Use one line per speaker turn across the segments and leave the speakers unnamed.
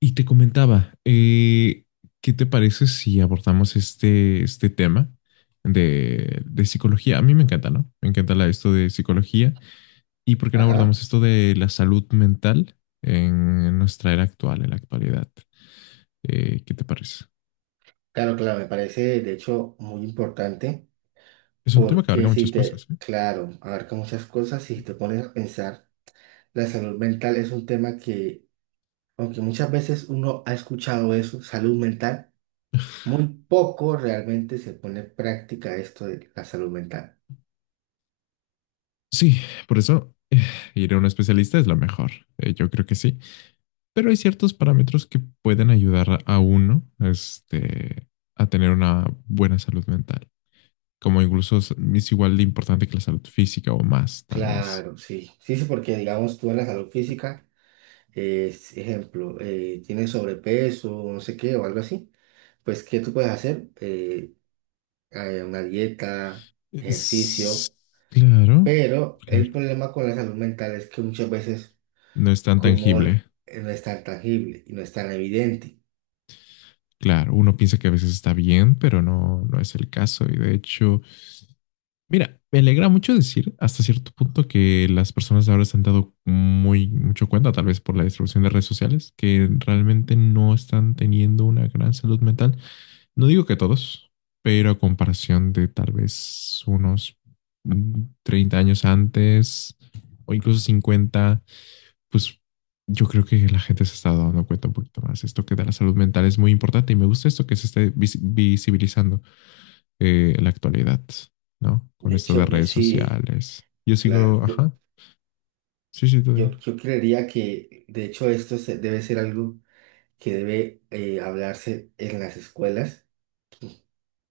Y te comentaba, ¿qué te parece si abordamos este tema de psicología? A mí me encanta, ¿no? Me encanta esto de psicología. ¿Y por qué no
Ajá,
abordamos esto de la salud mental en nuestra era actual, en la actualidad? ¿Qué te parece?
claro, claro, me parece de hecho muy importante
Es un tema que abarca
porque
muchas
si
cosas,
te,
¿eh?
claro, abarca muchas cosas y si te pones a pensar, la salud mental es un tema que, aunque muchas veces uno ha escuchado eso, salud mental, muy poco realmente se pone en práctica esto de la salud mental.
Sí, por eso ir a un especialista es lo mejor. Yo creo que sí. Pero hay ciertos parámetros que pueden ayudar a uno, a tener una buena salud mental. Como incluso es igual de importante que la salud física o más, tal vez.
Claro, sí, sí, sí, porque digamos tú en la salud física, es, ejemplo, tienes sobrepeso, no sé qué, o algo así, pues ¿qué tú puedes hacer? Una dieta,
Es-
ejercicio,
claro,
pero el
claro.
problema con la salud mental es que muchas veces
No es tan
como
tangible.
no es tan tangible y no es tan evidente.
Claro, uno piensa que a veces está bien, pero no, no es el caso. Y de hecho, mira, me alegra mucho decir hasta cierto punto que las personas ahora se han dado muy mucho cuenta, tal vez por la distribución de redes sociales, que realmente no están teniendo una gran salud mental. No digo que todos, pero a comparación de tal vez unos 30 años antes o incluso 50, pues yo creo que la gente se está dando cuenta un poquito más. Esto que de la salud mental es muy importante y me gusta esto que se esté visibilizando en la actualidad, ¿no? Con
De
esto de
hecho, yo
redes
sí,
sociales. Yo
claro,
sigo, ajá, sí, sí, tú
yo,
dime.
yo creería que de hecho debe ser algo que debe hablarse en las escuelas,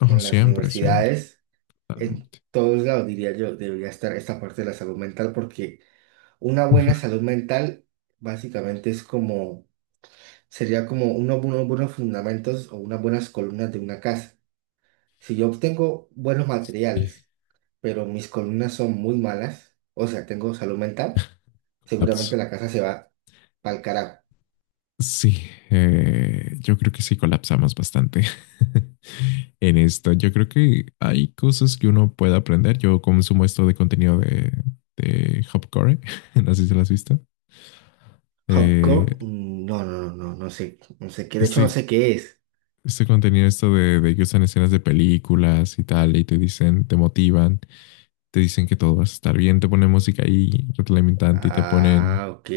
Ojo,
en las
siempre, siempre,
universidades, en
totalmente.
todos lados, diría yo, debería estar esta parte de la salud mental porque una
Ujú.
buena salud mental básicamente es como sería como unos, buenos fundamentos o unas buenas columnas de una casa. Si yo obtengo buenos
Sí,
materiales, pero mis columnas son muy malas, o sea, tengo salud mental, seguramente
colapso.
la casa se va pa'l carajo.
Sí, yo creo que sí colapsamos bastante en esto. Yo creo que hay cosas que uno puede aprender. Yo consumo esto de contenido de Hopcore, no sé si lo has visto. Eh,
Hopcore, mm, no, no, no, no sé, no sé qué, de hecho no
este,
sé qué es.
este contenido, esto de que usan escenas de películas y tal, y te dicen, te motivan, te dicen que todo va a estar bien, te ponen música ahí retroalimentante y te ponen
Ah, ok,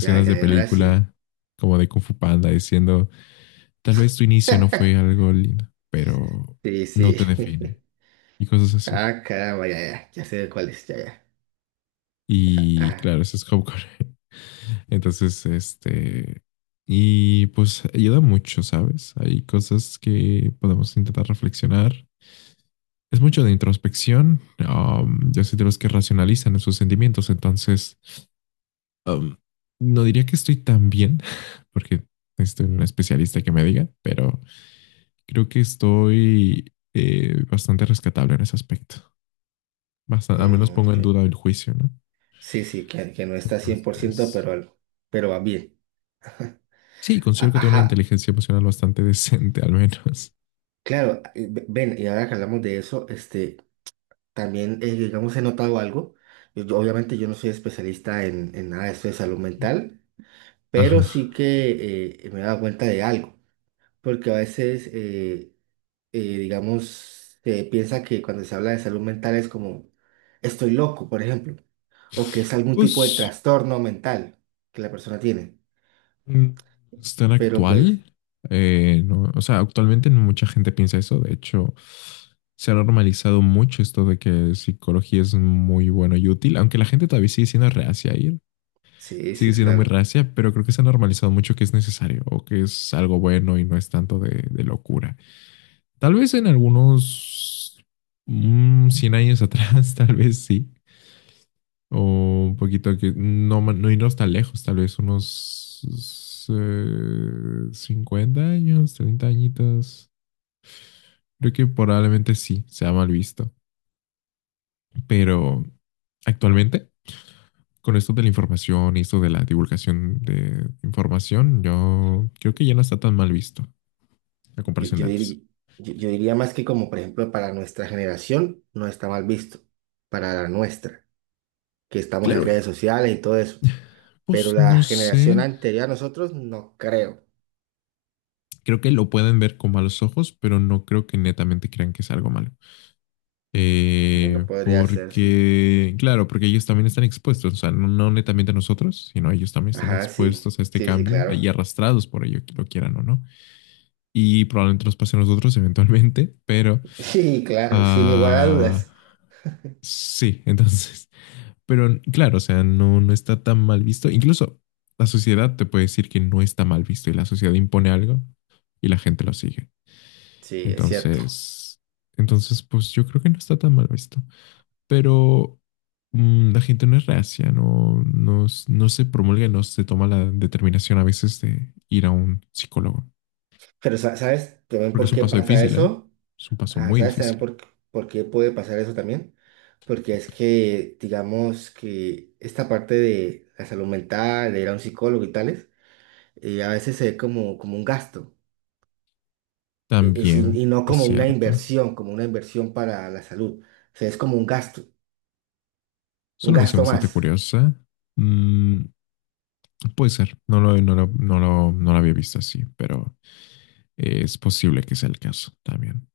ya, ya,
de
ya, ahora sí.
película como de Kung Fu Panda diciendo: "Tal vez tu inicio no fue algo lindo, pero
Sí,
no
sí.
te define", y cosas así.
Ah, caramba, ya, ya, ya sé cuál es, ya, ya.
Y
Ah,
claro, eso es Hopcore. Entonces, y pues ayuda mucho, ¿sabes? Hay cosas que podemos intentar reflexionar. Es mucho de introspección. Yo soy de los que racionalizan sus sentimientos, entonces um, no diría que estoy tan bien, porque estoy un especialista que me diga, pero creo que estoy bastante rescatable en ese aspecto. Bastante, al menos
mm,
pongo
ok.
en duda el juicio, ¿no?
Sí, sí, que no está 100%, pero
Entonces,
algo, pero va bien.
sí, considero que tengo una
Ajá,
inteligencia emocional bastante decente, al menos.
claro, ven, y ahora que hablamos de eso, este, también, digamos, he notado algo. Obviamente yo no soy especialista en nada de esto de salud mental,
Ajá.
pero sí que me he dado cuenta de algo, porque a veces, digamos, se piensa que cuando se habla de salud mental es como, estoy loco, por ejemplo, o que es algún tipo de
Pues
trastorno mental que la persona tiene,
Mm, es tan
pero pues,
actual. No, o sea, actualmente no mucha gente piensa eso. De hecho, se ha normalizado mucho esto de que psicología es muy bueno y útil, aunque la gente todavía sigue siendo reacia a ir,
sí, sí,
sigue siendo muy
claro.
reacia, pero creo que se ha normalizado mucho que es necesario o que es algo bueno y no es tanto de locura. Tal vez en algunos 100 años atrás, tal vez sí. O un poquito que no, no irnos tan lejos, tal vez unos 50 años, 30 añitos. Creo que probablemente sí, sea mal visto. Pero actualmente, con esto de la información y esto de la divulgación de información, yo creo que ya no está tan mal visto la
Yo,
comparación
yo
de antes.
diri- yo diría más que como, por ejemplo, para nuestra generación no está mal visto, para la nuestra, que estamos en
Claro,
redes
y
sociales y todo eso,
pues
pero la
no
generación
sé.
anterior a nosotros no creo.
Creo que lo pueden ver con malos ojos, pero no creo que netamente crean que es algo malo.
Bueno, podría ser, sí.
Porque, claro, porque ellos también están expuestos, o sea, no, no netamente a nosotros, sino ellos también están
Ajá, sí,
expuestos a este
sí, sí,
cambio y
claro.
arrastrados por ello, que lo quieran o no. Y probablemente nos pase a nosotros eventualmente, pero
Sí, claro, sin lugar a
ah,
dudas.
sí, entonces, pero claro, o sea, no, no está tan mal visto. Incluso la sociedad te puede decir que no está mal visto y la sociedad impone algo y la gente lo sigue.
Sí, es cierto.
Entonces, pues yo creo que no está tan mal visto. Pero la gente no es reacia, no, no, no se promulga, no se toma la determinación a veces de ir a un psicólogo,
Pero, ¿sabes también
porque
por
es un
qué
paso
pasa
difícil, ¿eh?
eso?
Es un paso
Ah,
muy
¿sabes
difícil.
también por qué puede pasar eso también? Porque es que, digamos que esta parte de la salud mental, de ir a un psicólogo y tales, a veces se ve como, como un gasto,
También
y no
es
como una
cierto.
inversión, como una inversión para la salud. O sea, es como
Es
un
una visión
gasto
bastante
más.
curiosa. Mm, puede ser, no lo había visto así, pero es posible que sea el caso también.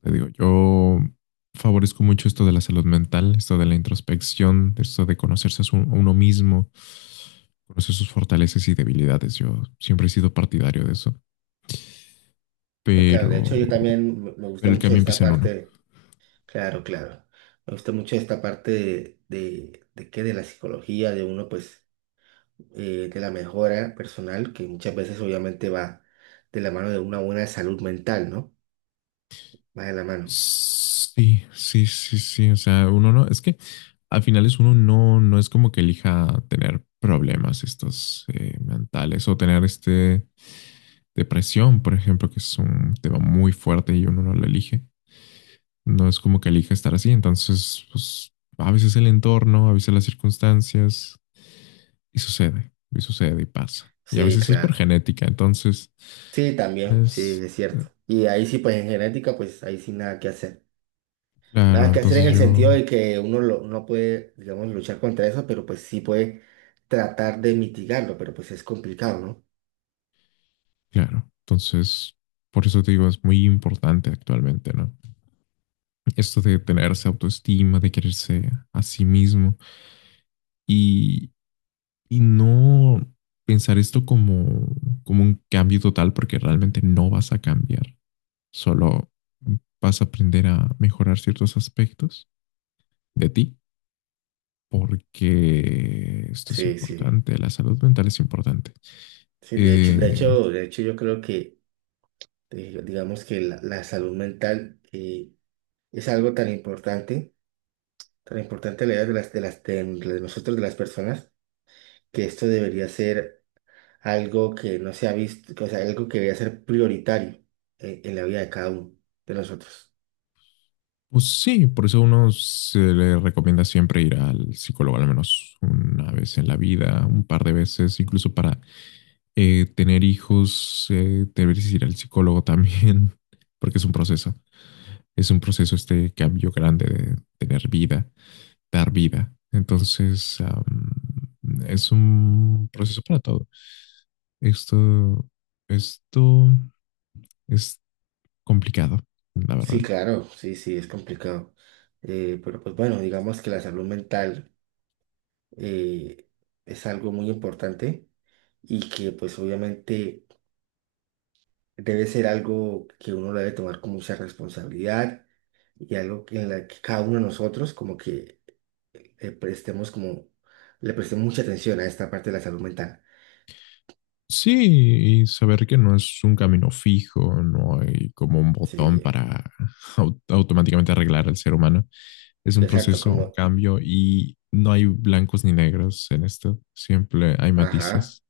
Te digo, yo favorezco mucho esto de la salud mental, esto de la introspección, esto de conocerse a uno mismo, conocer sus fortalezas y debilidades. Yo siempre he sido partidario de eso,
No, claro, de hecho yo
pero,
también me gusta
pero el
mucho
cambio
esta
empieza en uno.
parte, claro, claro, me gusta mucho esta parte de qué, de la psicología, de uno pues de la mejora personal, que muchas veces obviamente va de la mano de una buena salud mental, ¿no? Va de la mano.
Sí, sí, sí, sí. O sea, uno no, es que al final es uno no, no es como que elija tener problemas estos mentales o tener este depresión, por ejemplo, que es un tema muy fuerte y uno no lo elige. No es como que elija estar así, entonces, pues a veces el entorno, a veces las circunstancias, y sucede, y sucede y pasa. Y a
Sí,
veces es por
claro.
genética, entonces,
Sí, también, sí,
es,
es
eh,
cierto. Y ahí sí, pues en genética, pues ahí sí nada que hacer.
claro,
Nada que hacer
entonces
en el
yo,
sentido de que no puede, digamos, luchar contra eso, pero pues sí puede tratar de mitigarlo, pero pues es complicado, ¿no?
claro, entonces, por eso te digo, es muy importante actualmente, ¿no? Esto de tenerse autoestima, de quererse a sí mismo y, y no pensar esto como un cambio total, porque realmente no vas a cambiar. Solo vas a aprender a mejorar ciertos aspectos de ti, porque esto es
Sí, sí.
importante, la salud mental es importante.
Sí, de hecho, de
Eh,
hecho, de hecho yo creo que, digamos que la salud mental es algo tan importante, tan importante la idea de de nosotros, de las personas, que esto debería ser algo que no se ha visto, que, o sea, algo que debería ser prioritario en la vida de cada uno de nosotros.
pues sí, por eso a uno se le recomienda siempre ir al psicólogo al menos una vez en la vida, un par de veces, incluso para tener hijos, deberías ir al psicólogo también, porque es un proceso este cambio grande de tener vida dar vida. Entonces, es un proceso para todo. Esto, esto es complicado, la
Sí,
verdad.
claro, sí, sí, es complicado. Pero pues bueno, digamos que la salud mental eh, es algo muy importante y que pues obviamente debe ser algo que uno lo debe tomar con mucha responsabilidad y en la que cada uno de nosotros como que prestemos como, le prestemos mucha atención a esta parte de la salud mental.
Sí, y saber que no es un camino fijo, no hay como un botón
Sí,
para automáticamente arreglar al ser humano. Es un
exacto,
proceso, un
como,
cambio y no hay blancos ni negros en esto. Siempre hay
ajá,
matices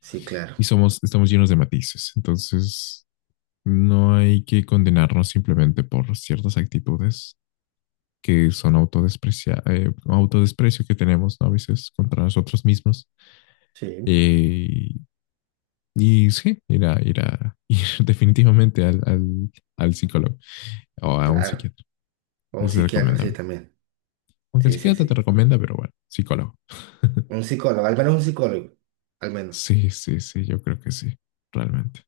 sí, claro,
y somos, estamos llenos de matices. Entonces, no hay que condenarnos simplemente por ciertas actitudes que son autodesprecio que tenemos, ¿no? A veces contra nosotros mismos.
sí,
Eh, y sí, ir definitivamente al, al psicólogo o a un
claro.
psiquiatra.
O un
Es
psiquiatra, sí,
recomendable.
también.
Aunque el
Sí, sí,
psiquiatra te
sí.
recomienda, pero bueno, psicólogo.
Un psicólogo, al menos un psicólogo, al menos.
Sí, sí, sí, yo creo que sí, realmente.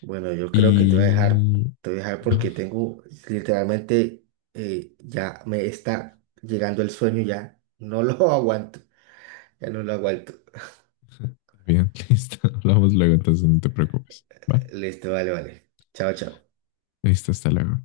Bueno, yo creo que te voy a dejar,
Y...
te voy a dejar
ajá,
porque tengo, literalmente, ya me está llegando el sueño, ya no lo aguanto, ya no lo aguanto.
bien, listo. Hablamos luego, entonces no te preocupes. Vale,
Listo, vale, vale. Chao, chao.
listo, hasta luego.